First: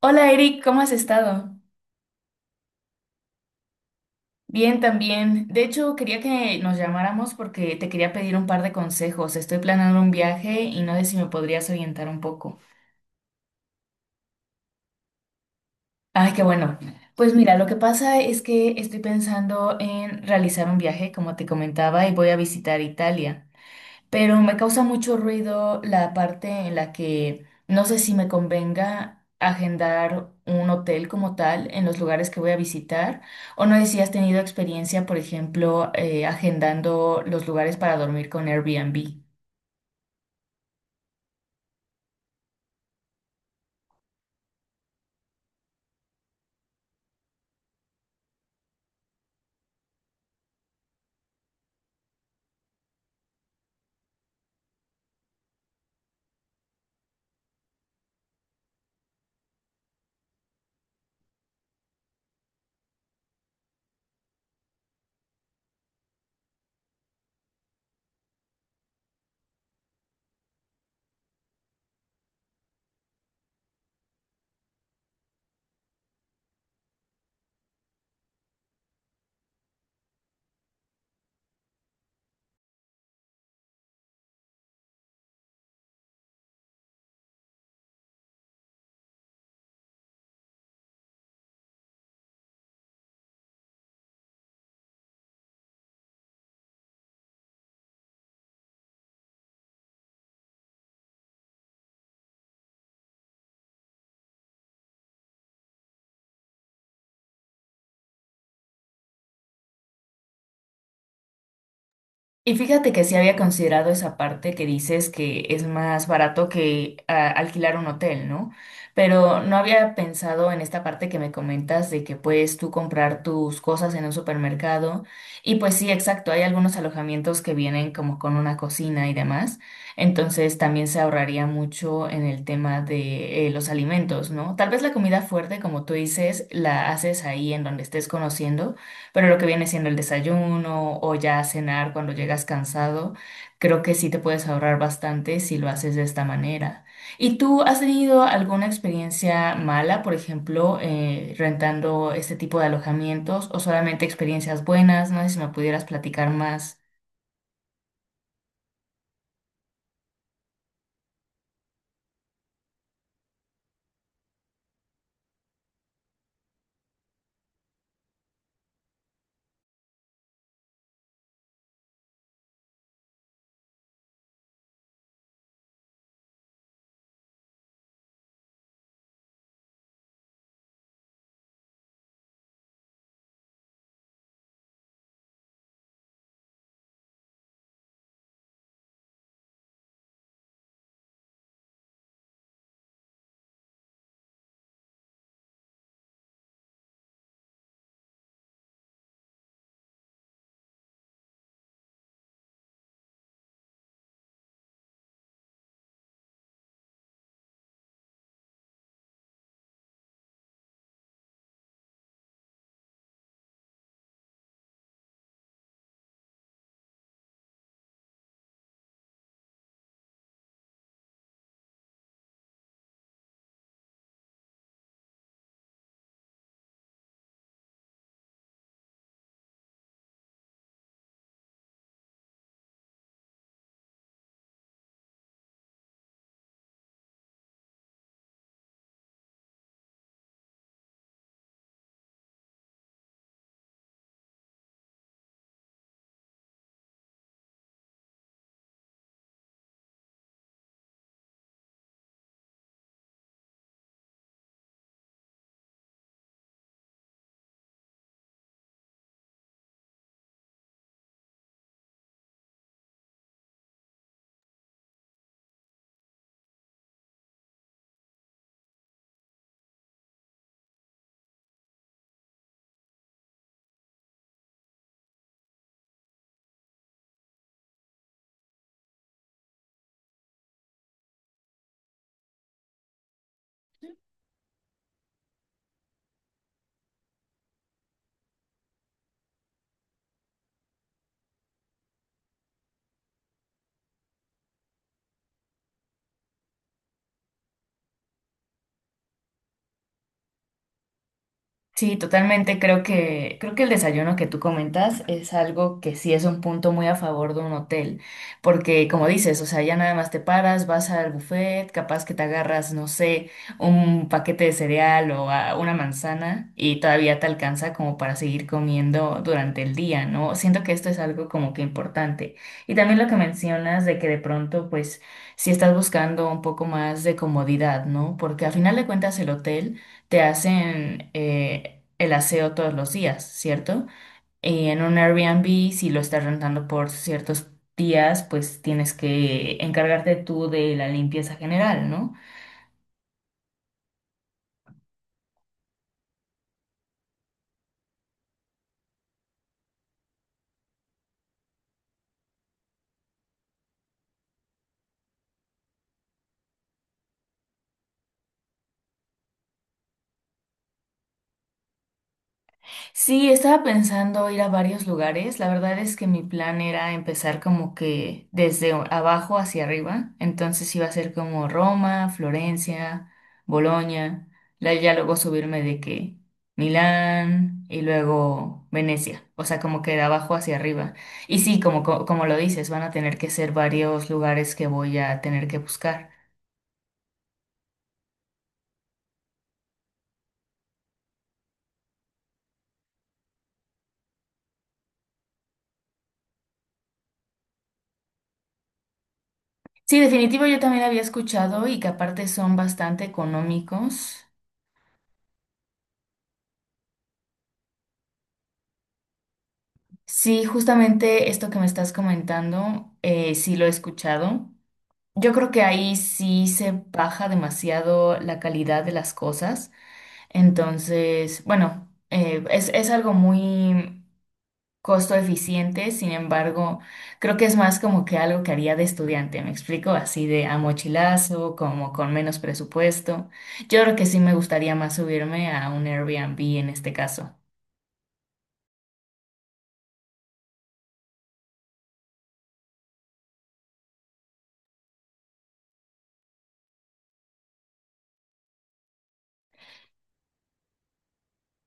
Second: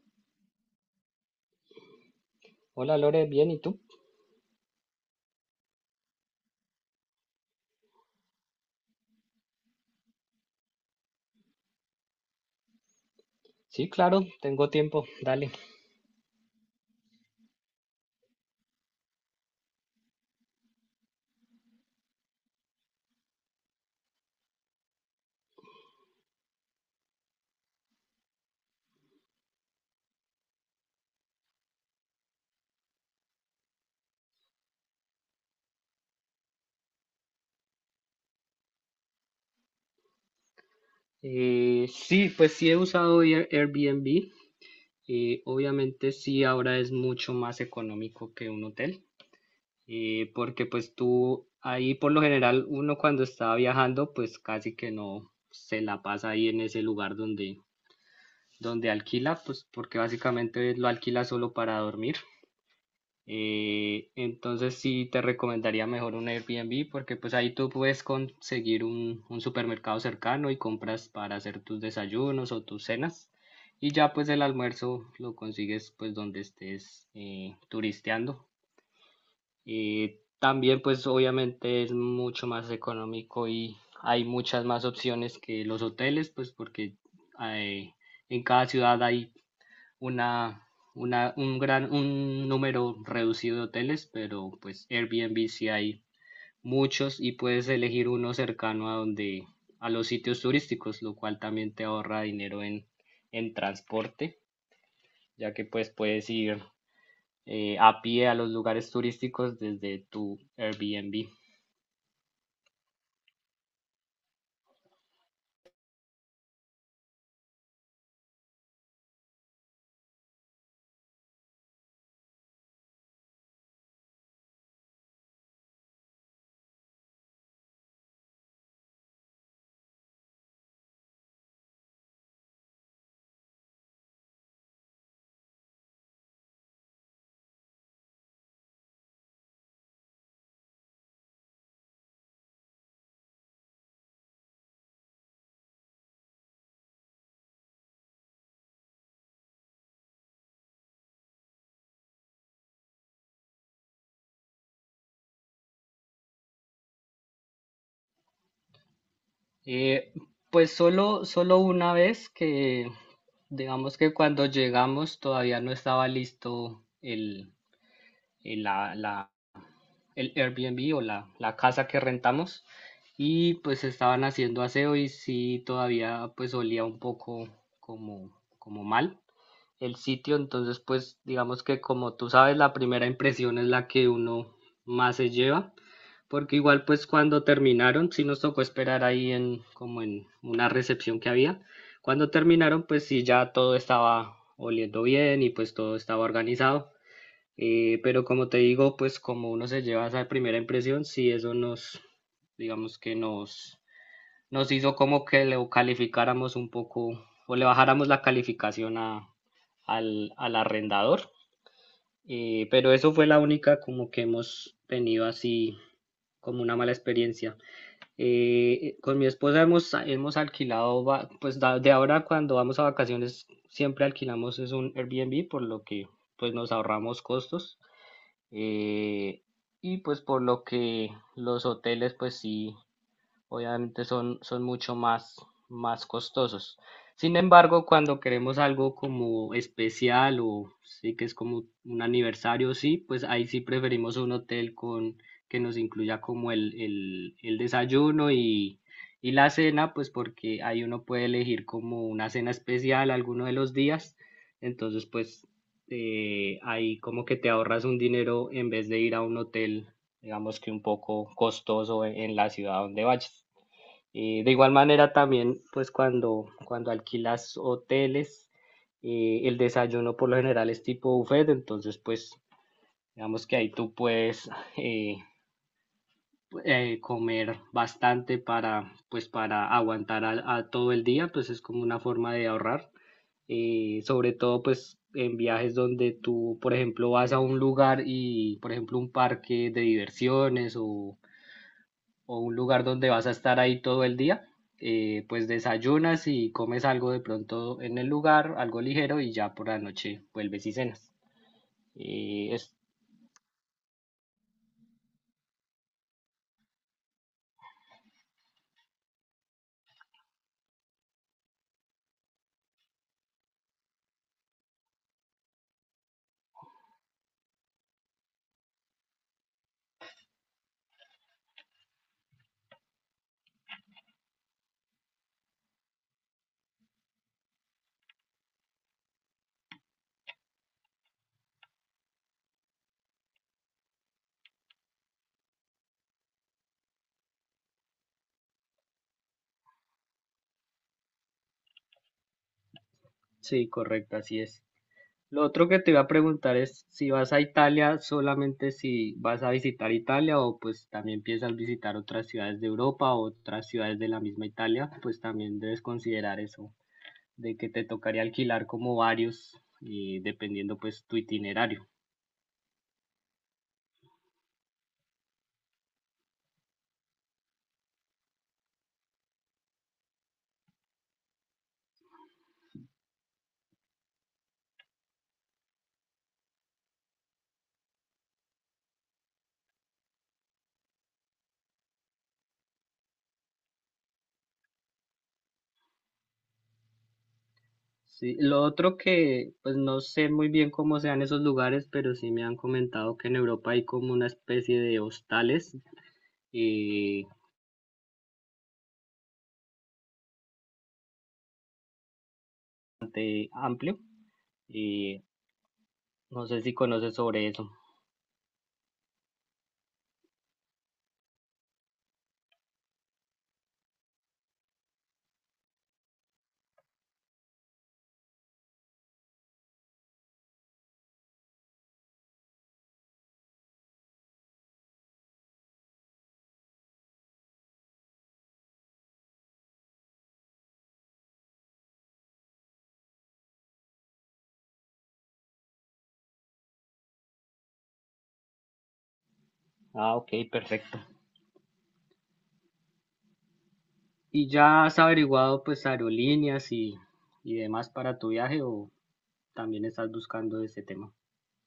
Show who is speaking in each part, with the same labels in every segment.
Speaker 1: Hola Eric, ¿cómo has estado?
Speaker 2: Hola Lore, bien, ¿y tú?
Speaker 1: Bien también. De hecho, quería que nos llamáramos porque te quería pedir un par de consejos. Estoy planeando un viaje y no sé si me podrías orientar un poco.
Speaker 2: Sí, claro, tengo tiempo, dale.
Speaker 1: Ay, qué bueno. Pues mira, lo que pasa es que estoy pensando en realizar un viaje, como te comentaba, y voy a visitar Italia, pero me causa mucho ruido la parte en la que no sé si me convenga agendar un hotel como tal en los lugares que voy a visitar, o no sé si has tenido experiencia, por ejemplo, agendando los lugares para dormir con Airbnb.
Speaker 2: Sí, pues sí he usado Airbnb. Obviamente sí, ahora es mucho más económico que un hotel, porque pues tú ahí por lo general uno cuando está viajando pues casi que no se la pasa ahí en ese lugar donde alquila, pues porque básicamente lo alquila solo para dormir. Entonces sí te recomendaría mejor un Airbnb porque pues ahí tú puedes conseguir un supermercado cercano y compras para hacer tus desayunos o tus cenas, y ya pues el almuerzo lo consigues pues donde estés turisteando. También pues obviamente es mucho más económico y hay muchas más opciones que los hoteles, pues porque hay- en cada ciudad hay una, un número reducido de hoteles, pero pues Airbnb sí hay muchos, y puedes elegir uno cercano a los sitios turísticos, lo cual también te ahorra dinero en transporte, ya que pues puedes ir a pie a los lugares turísticos desde tu Airbnb.
Speaker 1: Y fíjate que sí había considerado esa parte que dices que es más barato que alquilar un hotel, ¿no? Pero no había pensado en esta parte que me comentas de que puedes tú comprar tus cosas en un supermercado. Y pues sí, exacto, hay algunos alojamientos que vienen como con una cocina y demás. Entonces también se ahorraría mucho en el tema de los alimentos, ¿no? Tal vez la comida fuerte, como tú dices, la haces ahí en donde estés conociendo, pero lo que viene siendo el desayuno o ya cenar cuando llegas cansado, creo que sí te puedes ahorrar bastante si lo haces de esta manera. ¿Y tú has tenido alguna experiencia mala, por ejemplo, rentando este tipo de alojamientos o solamente experiencias buenas? No sé si me pudieras platicar más.
Speaker 2: Eh, pues solo una vez digamos que cuando llegamos todavía no estaba listo el- la, la- el Airbnb o la casa que rentamos, y pues estaban haciendo aseo y sí todavía pues olía un poco como, como mal el sitio. Entonces pues digamos que como tú sabes, la primera impresión es la que uno más se lleva, porque igual pues cuando terminaron sí nos tocó esperar ahí en como en una recepción que había. Cuando terminaron, pues sí, ya todo estaba oliendo bien y pues todo estaba organizado. Pero como te digo, pues como uno se lleva esa primera impresión, sí, eso digamos que nos hizo como que le calificáramos un poco o le bajáramos la calificación al arrendador. Pero eso fue la única como que hemos tenido, así como una mala experiencia. Con mi esposa hemos alquilado, de ahora cuando vamos a vacaciones siempre alquilamos es un Airbnb, por lo que pues nos ahorramos costos. Eh, y pues por lo que los hoteles pues sí obviamente son mucho más costosos. Sin embargo, cuando queremos algo como especial o sí que es como un aniversario, sí, pues ahí sí preferimos un hotel con que nos incluya como el desayuno y la cena, pues porque ahí uno puede elegir como una cena especial alguno de los días. Entonces, pues ahí como que te ahorras un dinero en vez de ir a un hotel digamos que un poco costoso en la ciudad donde vayas. De igual manera también, pues cuando alquilas hoteles, el desayuno por lo general es tipo buffet. Entonces pues digamos que ahí tú puedes eh, comer bastante para, pues para aguantar a todo el día, pues es como una forma de ahorrar. Sobre todo pues en viajes donde tú, por ejemplo, vas a un lugar y, por ejemplo, un parque de diversiones o un lugar donde vas a estar ahí todo el día, pues desayunas y comes algo de pronto en el lugar, algo ligero, y ya por la noche vuelves y cenas.
Speaker 1: Sí,
Speaker 2: Y
Speaker 1: totalmente.
Speaker 2: es,
Speaker 1: Creo que el desayuno que tú comentas es algo que sí es un punto muy a favor de un hotel, porque como dices, o sea, ya nada más te paras, vas al buffet, capaz que te agarras, no sé, un paquete de cereal o una manzana y todavía te alcanza como para seguir comiendo durante el día, ¿no? Siento que esto es algo como que importante. Y también lo que mencionas de que de pronto, pues, si estás buscando un poco más de comodidad, ¿no? Porque a final de cuentas el hotel te hacen el aseo todos los días, ¿cierto? Y en un Airbnb, si lo estás rentando por ciertos días, pues tienes que encargarte tú de la limpieza general, ¿no?
Speaker 2: sí, correcto, así es. Lo otro que te iba a preguntar es si vas a Italia, solamente si vas a visitar Italia o pues también piensas visitar otras ciudades de Europa o otras ciudades de la misma Italia, pues también debes considerar eso, de que te tocaría alquilar como varios y dependiendo pues tu itinerario.
Speaker 1: Sí, estaba pensando ir a varios lugares. La verdad es que mi plan era empezar como que desde abajo hacia arriba. Entonces iba a ser como Roma, Florencia, Bolonia. Ya luego subirme de que Milán y luego Venecia. O sea, como que de abajo hacia arriba. Y sí, como, como lo dices, van a tener que ser varios lugares que voy a tener que buscar.
Speaker 2: Sí, lo otro pues no sé muy bien cómo sean esos lugares, pero sí me han comentado que en Europa hay como una especie de hostales eh,
Speaker 1: Sí, definitivo, yo también había escuchado y que aparte son bastante
Speaker 2: bastante amplio,
Speaker 1: económicos.
Speaker 2: y no sé si conoces sobre eso.
Speaker 1: Sí, justamente esto que me estás comentando, sí lo he escuchado. Yo creo que ahí sí se baja demasiado la calidad de las cosas. Entonces, bueno, es algo muy costo eficiente, sin embargo, creo que es más como que algo que haría de estudiante, ¿me explico? Así de a mochilazo, como con menos presupuesto. Yo creo que sí me gustaría más subirme a un Airbnb en este caso.
Speaker 2: Ah, ok, perfecto. ¿Y ya has averiguado pues aerolíneas y demás para tu viaje, o también estás buscando ese tema?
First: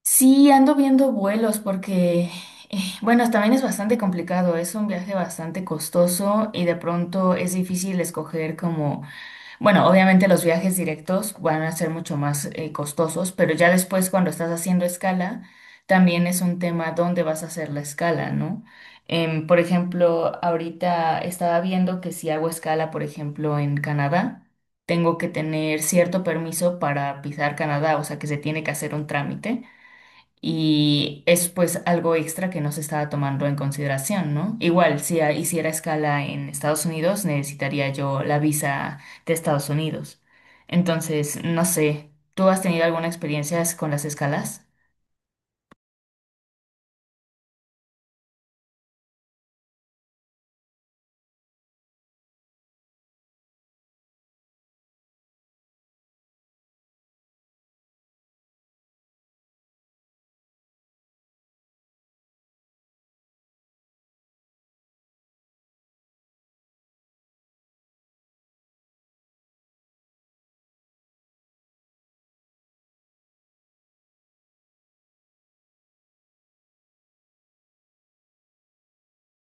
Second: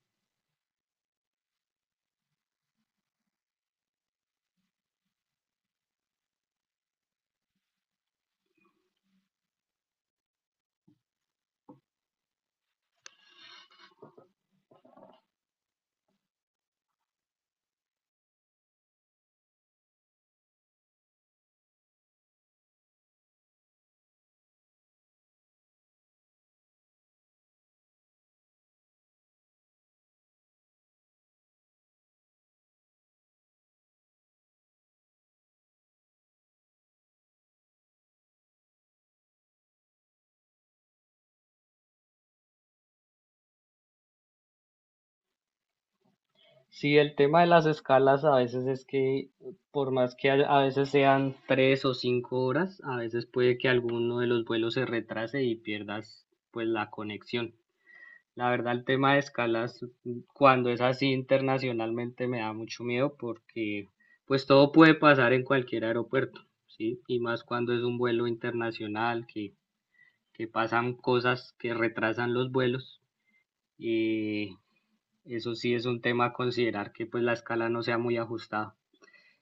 Speaker 1: Sí, ando viendo vuelos porque, bueno, también es bastante complicado, es un viaje bastante costoso y de pronto es difícil escoger como, bueno, obviamente los viajes directos van a ser mucho más costosos, pero ya después cuando estás haciendo escala, también es un tema dónde vas a hacer la escala, ¿no? Por ejemplo, ahorita estaba viendo que si hago escala, por ejemplo, en Canadá, tengo que tener cierto permiso para pisar Canadá, o sea que se tiene que hacer un trámite. Y es pues algo extra que no se estaba tomando en consideración, ¿no? Igual, si hiciera escala en Estados Unidos, necesitaría yo la visa de Estados Unidos. Entonces, no sé, ¿tú has tenido alguna experiencia con las escalas?
Speaker 2: Sí, el tema de las escalas a veces es por más que a veces sean tres o cinco horas, a veces puede que alguno de los vuelos se retrase y pierdas pues la conexión. La verdad, el tema de escalas, mm, cuando es así internacionalmente, me da mucho miedo porque pues todo puede pasar en cualquier aeropuerto, ¿sí? Y más cuando es un vuelo internacional, que pasan cosas que retrasan los vuelos. eh, Eso sí es un tema a considerar, que pues la escala no sea muy ajustada.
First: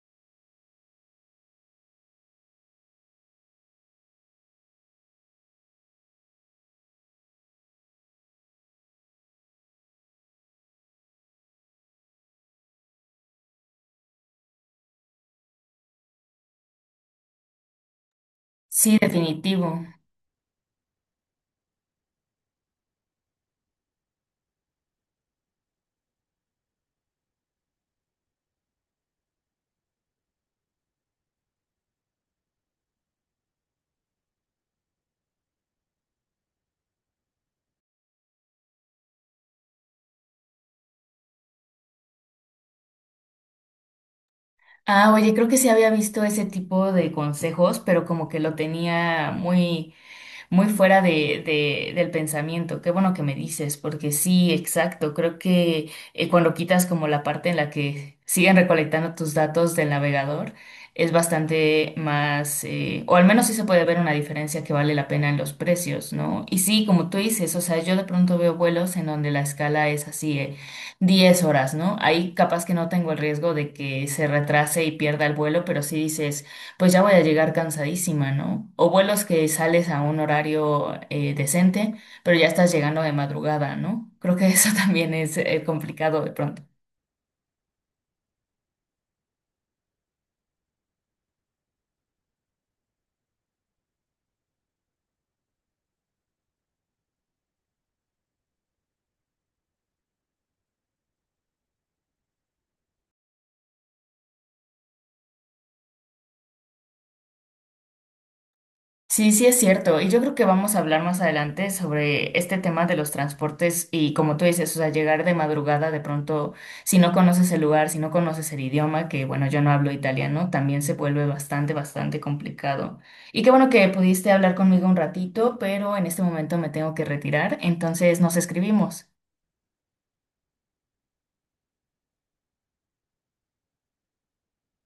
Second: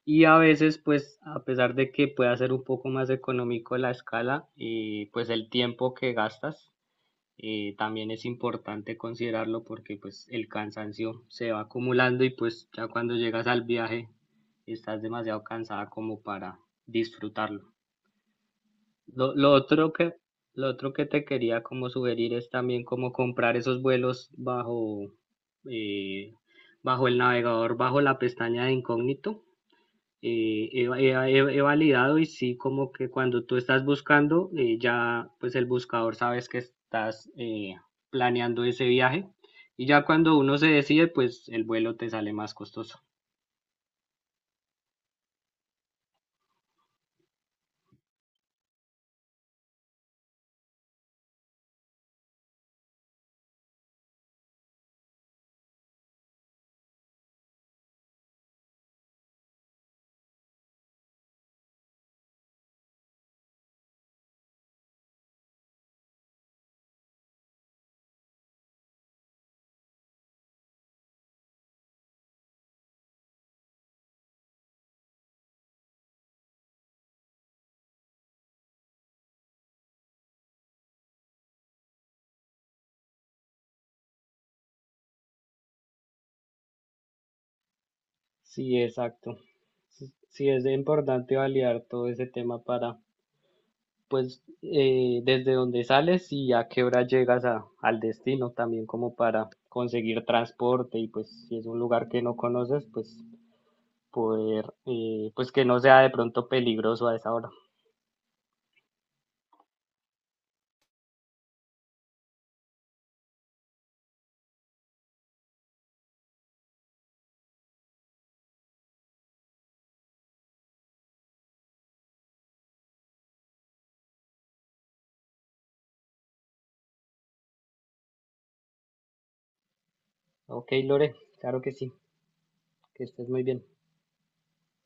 Speaker 2: Y a veces pues a pesar de que pueda ser un poco más económico la escala, pues el tiempo que gastas también es importante considerarlo, porque pues el cansancio se va acumulando y pues ya cuando llegas al viaje estás demasiado cansada como para disfrutarlo.
Speaker 1: Sí,
Speaker 2: Lo, lo
Speaker 1: definitivo.
Speaker 2: otro que, lo otro que te quería como sugerir es también como comprar esos vuelos eh, bajo el navegador, bajo la pestaña de incógnito. He validado y sí, como que cuando tú estás buscando, ya pues el buscador sabes que estás planeando ese viaje. Y ya cuando uno se decide, pues el vuelo te sale más costoso.
Speaker 1: Ah, oye, creo que sí había visto ese tipo de consejos, pero como que lo tenía muy muy fuera de, del pensamiento. Qué bueno que me dices, porque sí, exacto. Creo que cuando quitas como la parte en la que siguen recolectando tus datos del navegador, es bastante más, o al menos sí se puede ver una diferencia que vale la pena en los precios, ¿no? Y sí, como tú dices, o sea, yo de pronto veo vuelos en donde la escala es así, 10 horas, ¿no? Ahí capaz que no tengo el riesgo de que se retrase y pierda el vuelo, pero sí dices pues ya voy a llegar cansadísima, ¿no? O vuelos que sales a un horario decente, pero ya estás llegando de madrugada, ¿no? Creo que eso también es complicado de pronto.
Speaker 2: Sí, exacto. Sí, sí es importante validar todo ese tema para pues desde donde sales y a qué hora llegas al destino, también como para conseguir transporte, y pues si es un lugar que no conoces, pues poder, pues que no sea de pronto peligroso a esa hora.
Speaker 1: Sí, sí es cierto. Y yo creo que vamos a hablar más adelante sobre este tema de los transportes y como tú dices, o sea, llegar de madrugada de pronto, si no conoces el lugar, si no conoces el idioma, que bueno, yo no hablo italiano, también se vuelve bastante, bastante complicado. Y qué bueno que pudiste hablar conmigo un ratito, pero en este momento me tengo que retirar, entonces nos escribimos.
Speaker 2: Ok, Lore, claro que sí, que estés muy bien.